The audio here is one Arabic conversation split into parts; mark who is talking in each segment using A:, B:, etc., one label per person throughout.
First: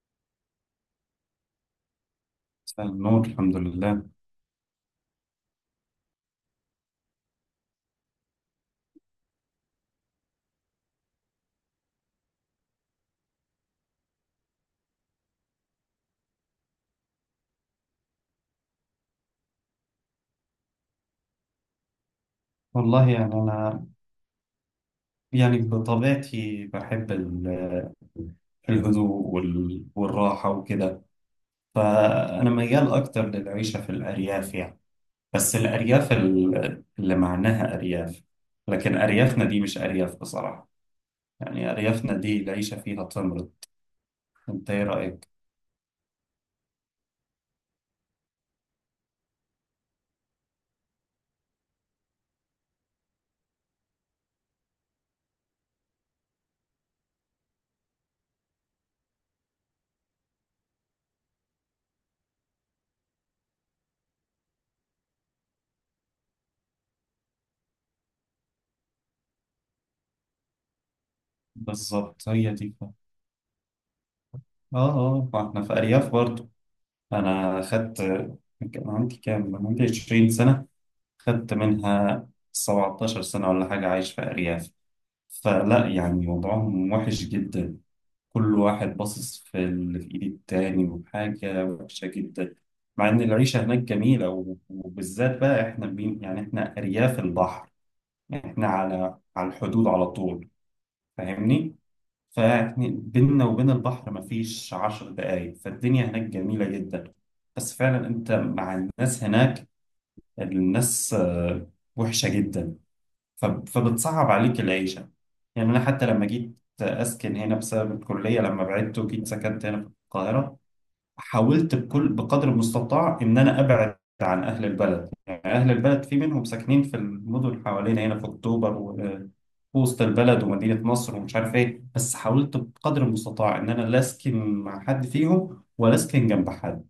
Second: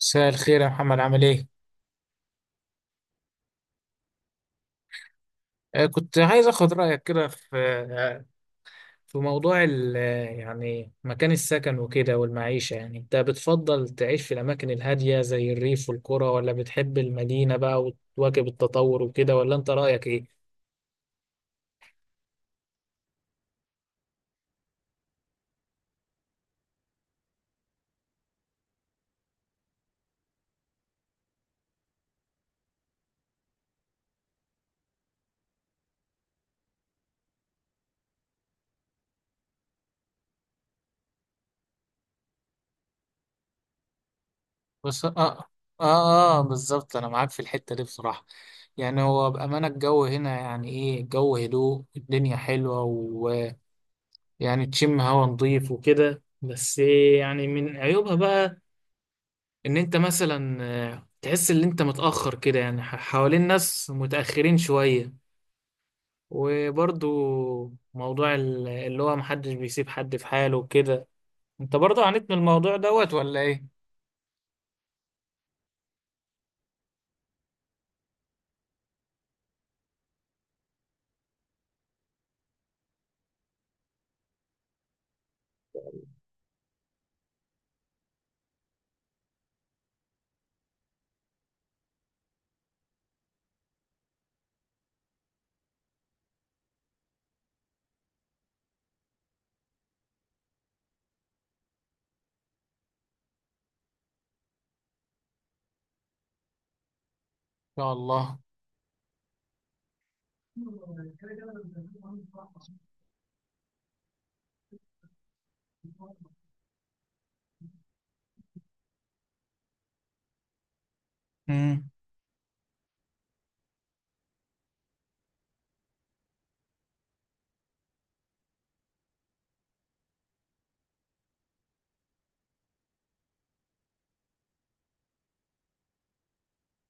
A: مساء الخير يا محمد، عامل ايه؟
B: مساء النور. الحمد لله.
A: كنت عايز اخد رأيك كده في آه، في موضوع يعني مكان السكن وكده والمعيشة. يعني انت بتفضل تعيش في الأماكن الهادية زي الريف والقرى، ولا بتحب المدينة بقى وتواكب التطور وكده، ولا انت رأيك ايه؟
B: والله يعني أنا، يعني بطبيعتي بحب الهدوء والراحة وكده. فأنا ميال أكتر للعيشة في الأرياف يعني. بس الأرياف اللي معناها أرياف، لكن أريافنا دي مش أرياف بصراحة. يعني أريافنا دي العيشة فيها تمرض. أنت إيه
A: بس اه
B: رأيك؟
A: اه اه بالظبط انا معاك في الحتة دي بصراحة. يعني هو بأمانة الجو هنا، يعني ايه، الجو هدوء، الدنيا حلوة، ويعني تشم هوا نضيف وكده. بس يعني من عيوبها بقى ان انت مثلا، تحس ان انت متأخر كده، يعني حوالين ناس متأخرين شوية. وبرضو موضوع اللي هو محدش بيسيب حد في حاله وكده. انت برضو
B: بالظبط،
A: عانيت من
B: هي دي،
A: الموضوع
B: اه،
A: دوت ولا ايه؟
B: اه. ما احنا في أرياف برضو. أنا خدت، كان عندي كام؟ كان عندي 20 سنة، خدت منها 17 سنة ولا حاجة عايش في أرياف. فلا يعني وضعهم وحش جدا. كل واحد باصص في اللي في إيد التاني، وحاجة وحشة جدا، مع إن العيشة هناك جميلة. وبالذات بقى إحنا بين، يعني إحنا أرياف البحر. يعني إحنا على الحدود على طول، فاهمني؟ فإحنا بيننا وبين البحر مفيش 10 دقايق، فالدنيا هناك جميلة جدا. بس
A: يا
B: فعلا أنت
A: الله.
B: مع الناس هناك، الناس وحشة جدا. فبتصعب عليك العيشة. يعني أنا حتى لما جيت أسكن هنا بسبب الكلية، لما بعدت وجيت سكنت هنا في القاهرة، حاولت
A: امم،
B: بكل، بقدر المستطاع، إن أنا أبعد عن أهل البلد. يعني أهل البلد في منهم ساكنين في المدن حوالينا هنا في أكتوبر وسط البلد ومدينة نصر ومش عارف إيه، بس حاولت بقدر المستطاع إن أنا لا أسكن مع حد فيهم ولا أسكن جنب حد.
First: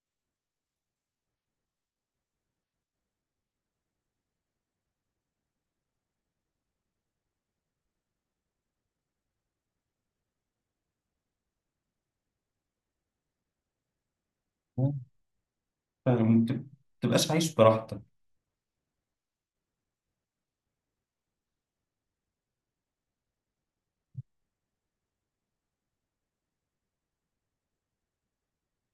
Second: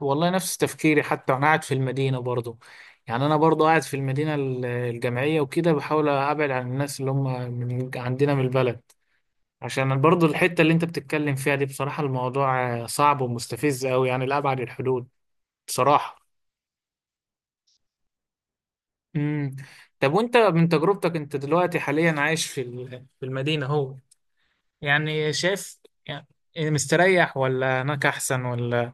A: والله نفس تفكيري، حتى انا قاعد في المدينة برضو. يعني انا برضو قاعد في المدينة الجامعية وكده، بحاول ابعد عن الناس اللي هم من عندنا من البلد، عشان برضو الحتة اللي انت بتتكلم فيها دي بصراحة الموضوع صعب ومستفز قوي، يعني لأبعد الحدود بصراحة.
B: فما تبقاش عايش براحتك.
A: امم. طب وانت من تجربتك، انت دلوقتي حاليا عايش في في المدينة اهو، يعني شايف، يعني مستريح ولا هناك احسن، ولا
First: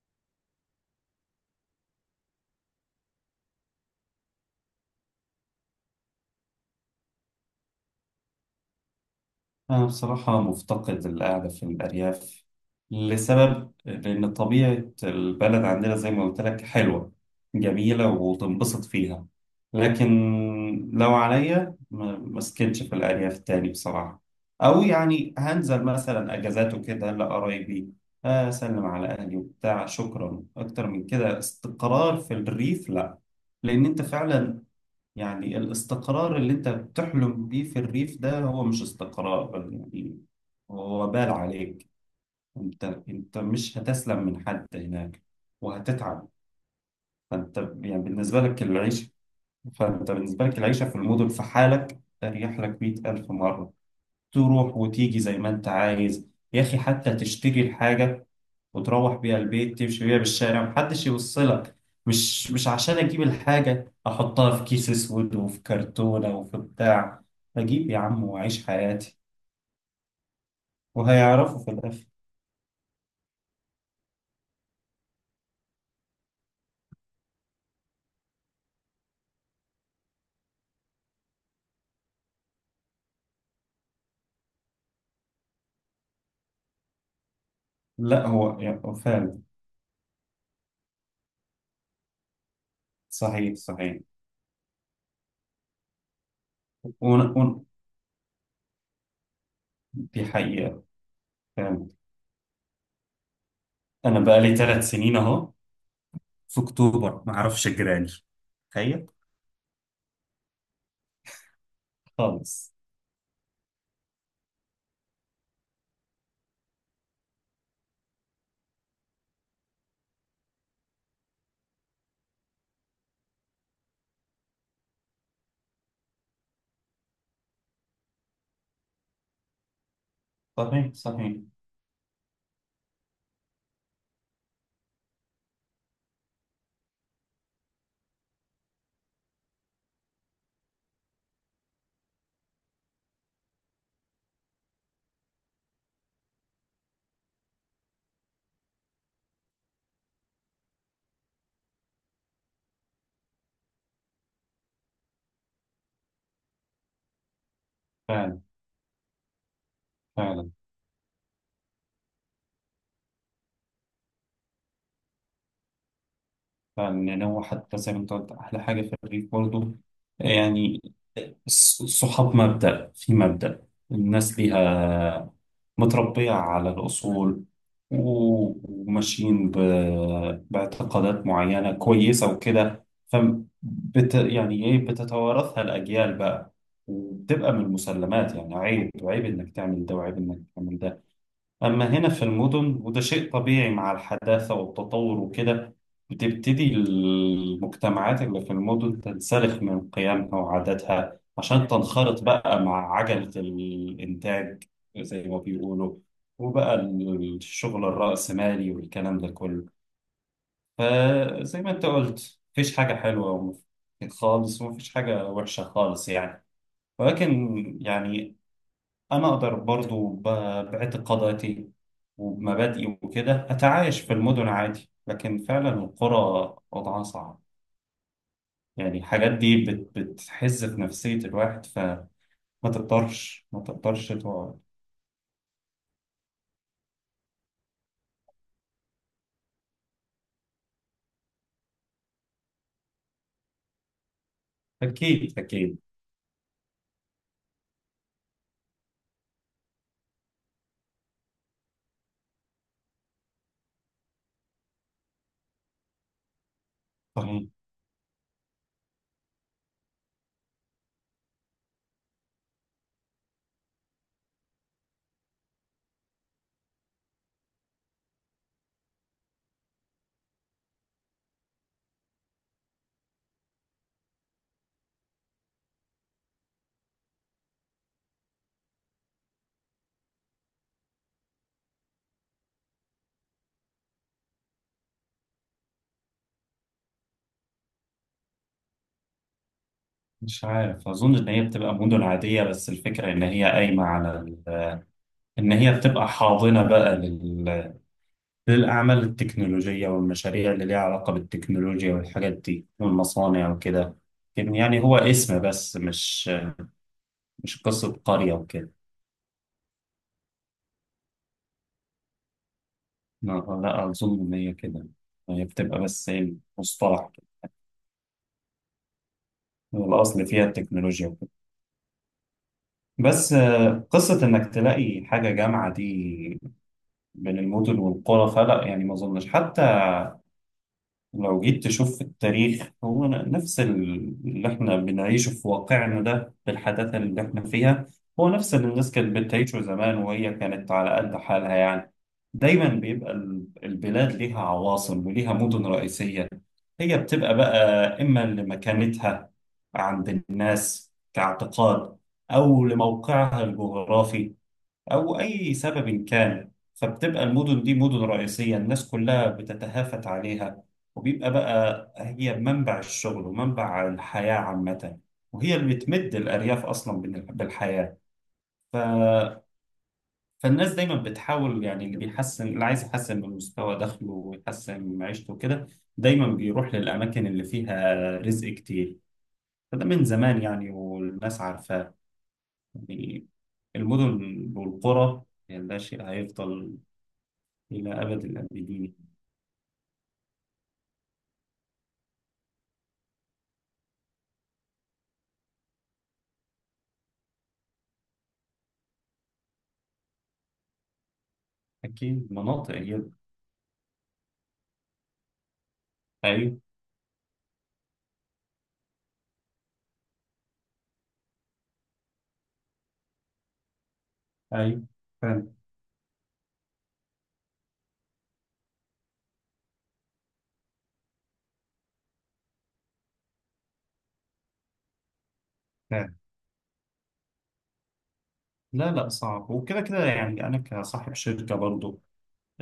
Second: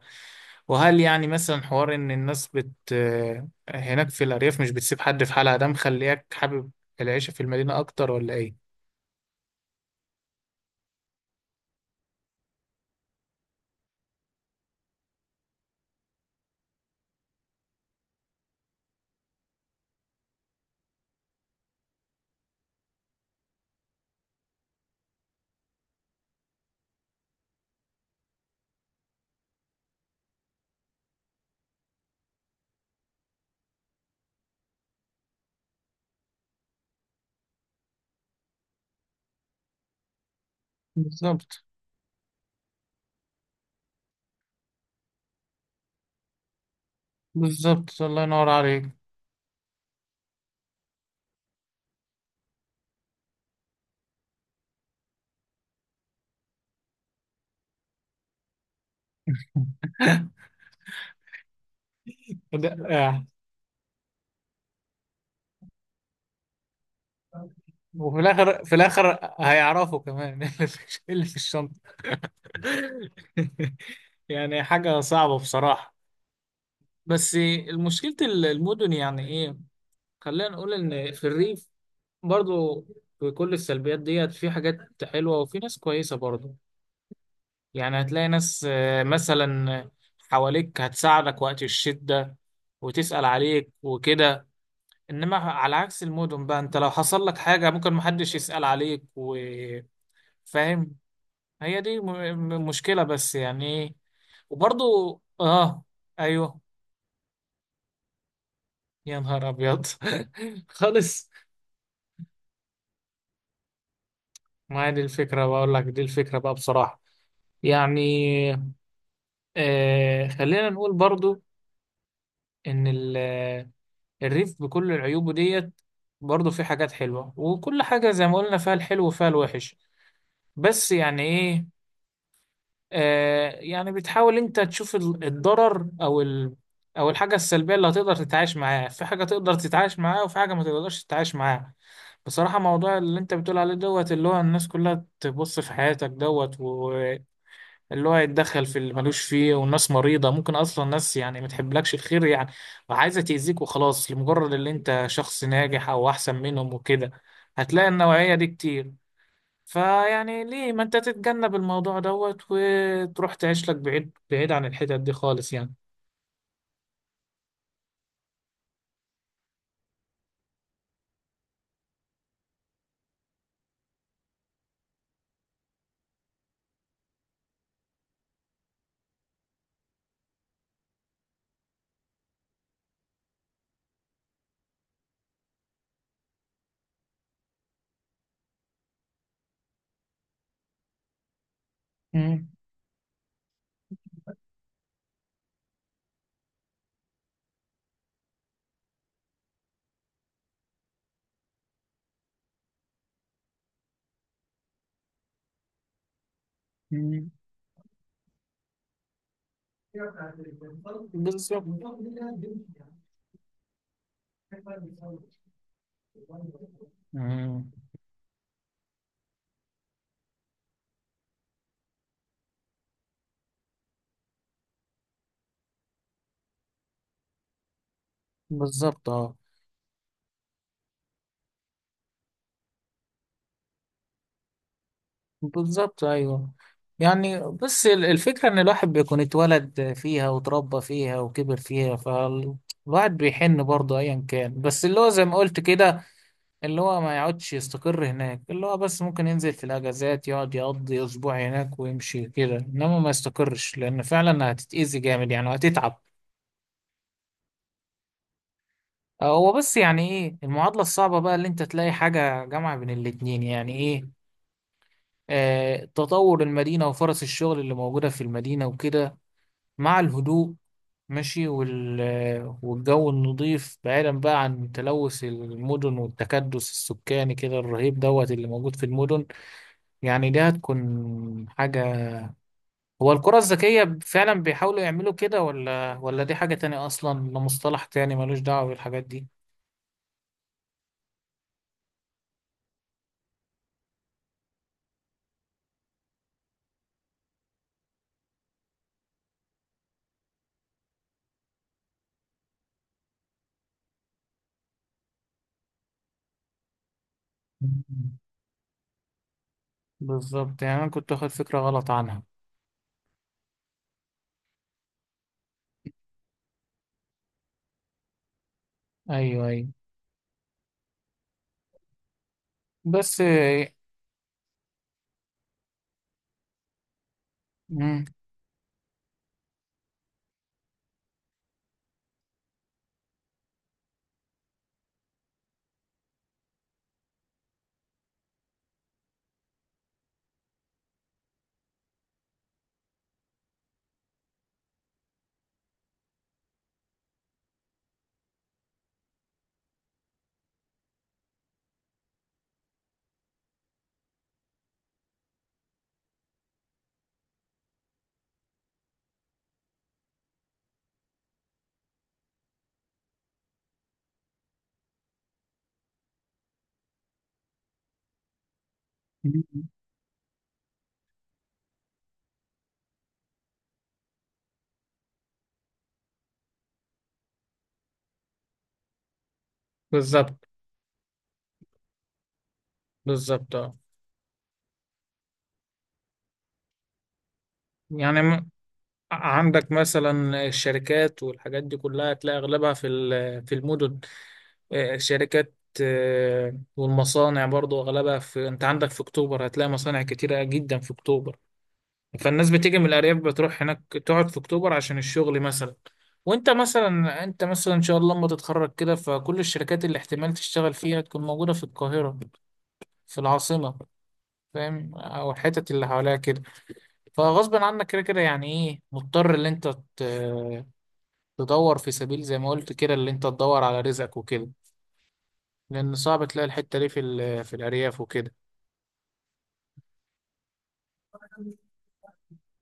A: وهل يعني مثلا حوار ان الناس بت آه، هناك في الأرياف مش بتسيب حد في حالها، ده مخليك حابب العيشة في المدينة اكتر ولا ايه؟
B: أنا بصراحة مفتقد القعدة في الأرياف، لسبب، لأن طبيعة البلد عندنا زي ما قلت لك حلوة جميلة وتنبسط فيها. لكن لو عليا ما اسكنش في الأرياف تاني بصراحة. أو يعني هنزل مثلا أجازات وكده لقرايبي، أسلم على أهلي وبتاع، شكرا. أكتر من كده استقرار في الريف لأ. لأن أنت فعلا، يعني الاستقرار اللي انت بتحلم بيه في الريف ده هو مش استقرار يعني، هو وبال
A: بالظبط.
B: عليك. انت مش هتسلم من حد هناك وهتتعب. فانت
A: بالظبط
B: يعني
A: الله
B: بالنسبة
A: ينور
B: لك
A: عليك.
B: العيشة، فانت بالنسبة لك العيشة في المدن في حالك اريح لك 100 ألف مرة. تروح وتيجي زي ما انت عايز. يا اخي، حتى تشتري الحاجة وتروح بيها البيت، تمشي بيها بالشارع محدش يوصلك. مش
A: ده
B: عشان اجيب
A: آه.
B: الحاجة احطها في كيس اسود وفي كرتونة وفي بتاع. اجيب يا
A: وفي
B: عم
A: الاخر،
B: واعيش
A: في
B: حياتي.
A: الاخر هيعرفوا كمان، إيه اللي في
B: وهيعرفوا في
A: الشنطه.
B: الاخر.
A: يعني حاجه صعبه بصراحه. بس مشكله المدن، يعني ايه، خلينا نقول ان في الريف برضو، في كل السلبيات ديت، في حاجات حلوه وفي ناس كويسه برضو. يعني
B: لا
A: هتلاقي
B: هو
A: ناس،
B: يعني فعلا،
A: مثلا حواليك هتساعدك وقت الشده وتسأل
B: صحيح
A: عليك
B: صحيح.
A: وكده، انما على عكس المدن بقى، انت لو
B: ون...
A: حصل لك
B: ون...
A: حاجة ممكن محدش يسأل عليك وفاهم.
B: دي حقيقة
A: هي
B: فعلا.
A: دي مشكلة، بس يعني ايه.
B: انا بقالي
A: وبرضو
B: 3 سنين اهو
A: اه،
B: في
A: ايوه.
B: اكتوبر معرفش جيراني، تخيل،
A: يا نهار ابيض. خالص.
B: خالص.
A: ما هي دي الفكرة، بقول لك دي الفكرة بقى بصراحة. يعني آه، خلينا نقول برضو ان الريف بكل عيوبه ديت، برضو في حاجات حلوة، وكل حاجة زي ما قلنا فيها الحلو وفيها الوحش، بس
B: صحيح
A: يعني
B: صحيح،
A: ايه. يعني بتحاول انت تشوف الضرر او ال... او الحاجه السلبيه اللي هتقدر تتعايش معاها، في حاجه تقدر تتعايش معاها وفي حاجه ما تقدرش تتعايش معاها. بصراحه موضوع اللي انت بتقول عليه دوت، اللي هو الناس كلها تبص في حياتك دوت، واللي هو يتدخل في اللي ملوش فيه، والناس مريضه، ممكن اصلا ناس يعني ما تحبلكش الخير، يعني وعايزه تاذيك وخلاص لمجرد اللي انت شخص ناجح او احسن منهم وكده. هتلاقي النوعيه
B: فعلا
A: دي كتير. فيعني
B: فعلا
A: ليه ما انت تتجنب الموضوع دوت، وتروح تعيش لك بعيد، بعيد عن الحتت دي خالص يعني.
B: فعلا. يعني هو حتى زي ما انت قلت، احلى حاجة في الريف برضه، يعني الصحاب مبدأ في مبدأ، الناس ليها متربية على الأصول، وماشيين باعتقادات معينة كويسة وكده. يعني إيه، بتتوارثها الأجيال بقى وبتبقى من المسلمات. يعني عيب، عيب إنك تعمل ده، وعيب إنك تعمل ده. أما هنا في
A: مم.
B: المدن، وده شيء طبيعي مع الحداثة والتطور وكده، بتبتدي المجتمعات اللي في المدن تنسلخ من قيمها وعاداتها عشان تنخرط بقى مع عجلة الإنتاج زي ما بيقولوا، وبقى
A: مم.
B: الشغل الرأسمالي والكلام ده كله. فزي
A: بالظبط.
B: ما أنت قلت، مفيش حاجة حلوة خالص ومفيش حاجة وحشة خالص يعني. ولكن
A: مم.
B: يعني أنا أقدر برضو باعتقاداتي ومبادئي وكده أتعايش في المدن عادي، لكن فعلا القرى وضعها صعب. يعني
A: بالظبط
B: الحاجات
A: اه.
B: دي بتحز في نفسية الواحد، فما تقدرش، ما تقدرش تقعد.
A: بالظبط ايوه. يعني بس الفكرة ان الواحد بيكون اتولد فيها وتربى فيها وكبر فيها، فالواحد بيحن برضه ايا كان، بس اللي هو زي ما
B: أكيد
A: قلت
B: أكيد.
A: كده، اللي هو ما يقعدش يستقر هناك، اللي هو بس ممكن ينزل في الأجازات، يقعد يقضي أسبوع هناك ويمشي كده، إنما ما يستقرش، لأن فعلا هتتأذي جامد يعني وهتتعب.
B: طيب،
A: هو بس يعني إيه المعادلة الصعبة بقى، اللي أنت تلاقي حاجة جامعة بين الاتنين، يعني إيه، آه تطور المدينة وفرص الشغل اللي موجودة في المدينة وكده، مع الهدوء ماشي، والجو النظيف، بعيدا بقى عن تلوث المدن والتكدس السكاني كده الرهيب دوت اللي موجود في المدن. يعني دي هتكون حاجة، هو الكرة الذكية فعلا بيحاولوا يعملوا كده، ولا دي حاجة تانية أصلا، ده مصطلح تاني ملوش دعوة بالحاجات دي؟
B: مش عارف، أظن إن هي بتبقى مدن عادية، بس الفكرة إن هي قايمة على إن هي بتبقى حاضنة بقى للأعمال التكنولوجية والمشاريع اللي ليها علاقة بالتكنولوجيا والحاجات دي والمصانع وكده. لكن يعني هو اسم بس، مش قصة
A: مم.
B: قرية وكده.
A: بالظبط، يعني أنا كنت واخد فكرة غلط عنها.
B: لا، لا، أظن إن هي كده، هي بتبقى بس إيه، مصطلح كده.
A: أيوه أيوه.
B: والأصل فيها التكنولوجيا وكده.
A: بس
B: بس قصة إنك تلاقي حاجة جامعة دي بين المدن
A: مم.
B: والقرى، فلا يعني ما أظنش. حتى لو جيت تشوف في التاريخ، هو نفس اللي احنا بنعيشه في واقعنا ده بالحداثة اللي احنا فيها، هو نفس اللي الناس كانت بتعيشه زمان وهي كانت على قد حالها يعني. دايما بيبقى البلاد ليها عواصم وليها مدن رئيسية. هي بتبقى بقى، إما لمكانتها عند الناس كاعتقاد، أو لموقعها الجغرافي، أو أي سبب كان. فبتبقى المدن دي مدن رئيسية الناس كلها بتتهافت عليها، وبيبقى بقى هي منبع الشغل ومنبع الحياة عامة، وهي اللي بتمد الأرياف أصلا بالحياة. ف... فالناس دايما بتحاول، يعني اللي بيحسن، اللي عايز يحسن من مستوى دخله ويحسن من معيشته كده، دايما بيروح للأماكن اللي فيها رزق كتير. فده من
A: بالظبط.
B: زمان يعني، والناس عارفاه. يعني
A: بالظبط اه.
B: المدن والقرى، يعني ده شيء هيفضل إلى
A: يعني
B: أبد الآبدين.
A: عندك مثلا الشركات والحاجات دي كلها هتلاقي أغلبها في في المدن. الشركات، والمصانع برضو أغلبها في، أنت عندك في أكتوبر هتلاقي مصانع كتيرة جدا في أكتوبر.
B: أكيد.
A: فالناس
B: مناطق
A: بتيجي من
B: يبقى.
A: الأرياف بتروح هناك تقعد في أكتوبر عشان الشغل مثلا. وأنت
B: أيوه،
A: مثلا، أنت مثلا إن شاء الله لما تتخرج كده، فكل الشركات اللي احتمال تشتغل فيها تكون موجودة في القاهرة، في العاصمة،
B: أيوه.
A: فاهم، أو
B: فعلا،
A: الحتت اللي حواليها كده. فغصب عنك كده كده، يعني إيه مضطر إن أنت ت- تدور في سبيل زي ما قلت كده، اللي أنت تدور على رزقك وكده، لأن
B: فعلا.
A: صعب تلاقي الحتة دي في في الأرياف وكده.
B: لا، لا، صعب. وكده كده يعني، أنا كصاحب شركة برضو،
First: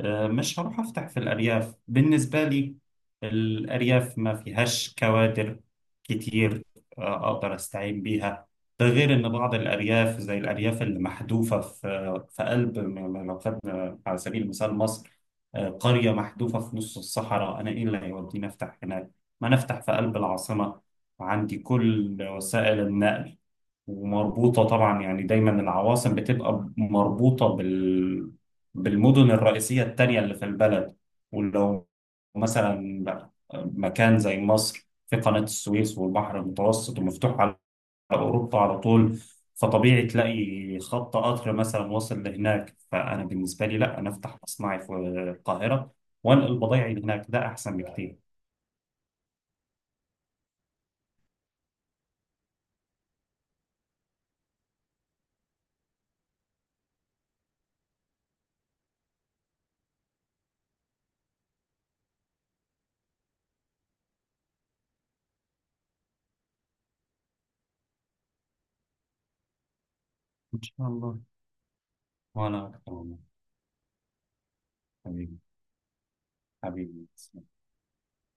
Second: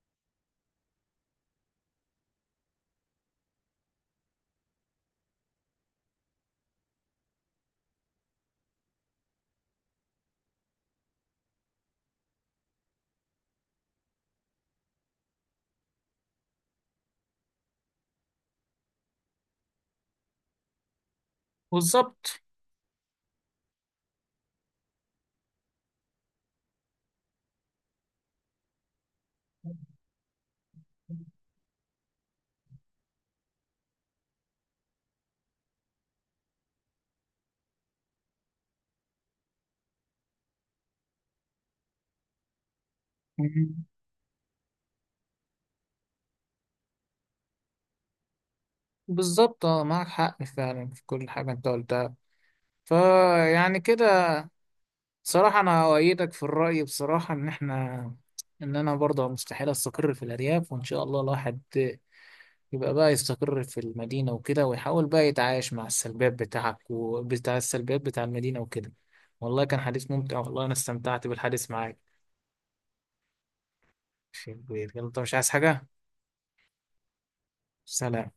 B: مش هروح أفتح في الأرياف. بالنسبة لي الأرياف ما فيهاش كوادر كتير أقدر أستعين بيها. ده غير إن بعض الأرياف، زي الأرياف اللي محذوفة في قلب، لو خدنا على سبيل المثال مصر، قرية محذوفة في نص الصحراء، أنا إيه اللي هيوديني أفتح هناك؟ ما نفتح في قلب العاصمة وعندي كل
A: بالظبط.
B: وسائل النقل، ومربوطة طبعا، يعني دايما العواصم بتبقى مربوطة بالمدن الرئيسية التانية اللي في البلد. ولو مثلا مكان زي مصر، في قناة السويس والبحر المتوسط ومفتوح على أوروبا على طول، فطبيعي تلاقي خط قطر مثلا واصل لهناك. فأنا بالنسبة لي لا، أنا أفتح مصنعي في القاهرة وأنقل بضايعي لهناك، ده أحسن بكتير.
A: بالظبط اه، معك حق فعلا في كل حاجة انت قلتها. فيعني كده صراحة أنا أؤيدك في الرأي بصراحة، إن إحنا، إن أنا برضه مستحيل أستقر في الأرياف، وإن شاء الله الواحد يبقى بقى يستقر في المدينة وكده، ويحاول بقى يتعايش مع السلبيات بتاعك وبتاع السلبيات بتاع المدينة وكده. والله كان حديث ممتع،
B: إن
A: والله أنا
B: شاء الله.
A: استمتعت بالحديث معاك.
B: وأنا أكتر والله.
A: شيء كبير. يلا أنت مش
B: حبيبي،
A: عايز حاجة؟
B: حبيبي.
A: سلام.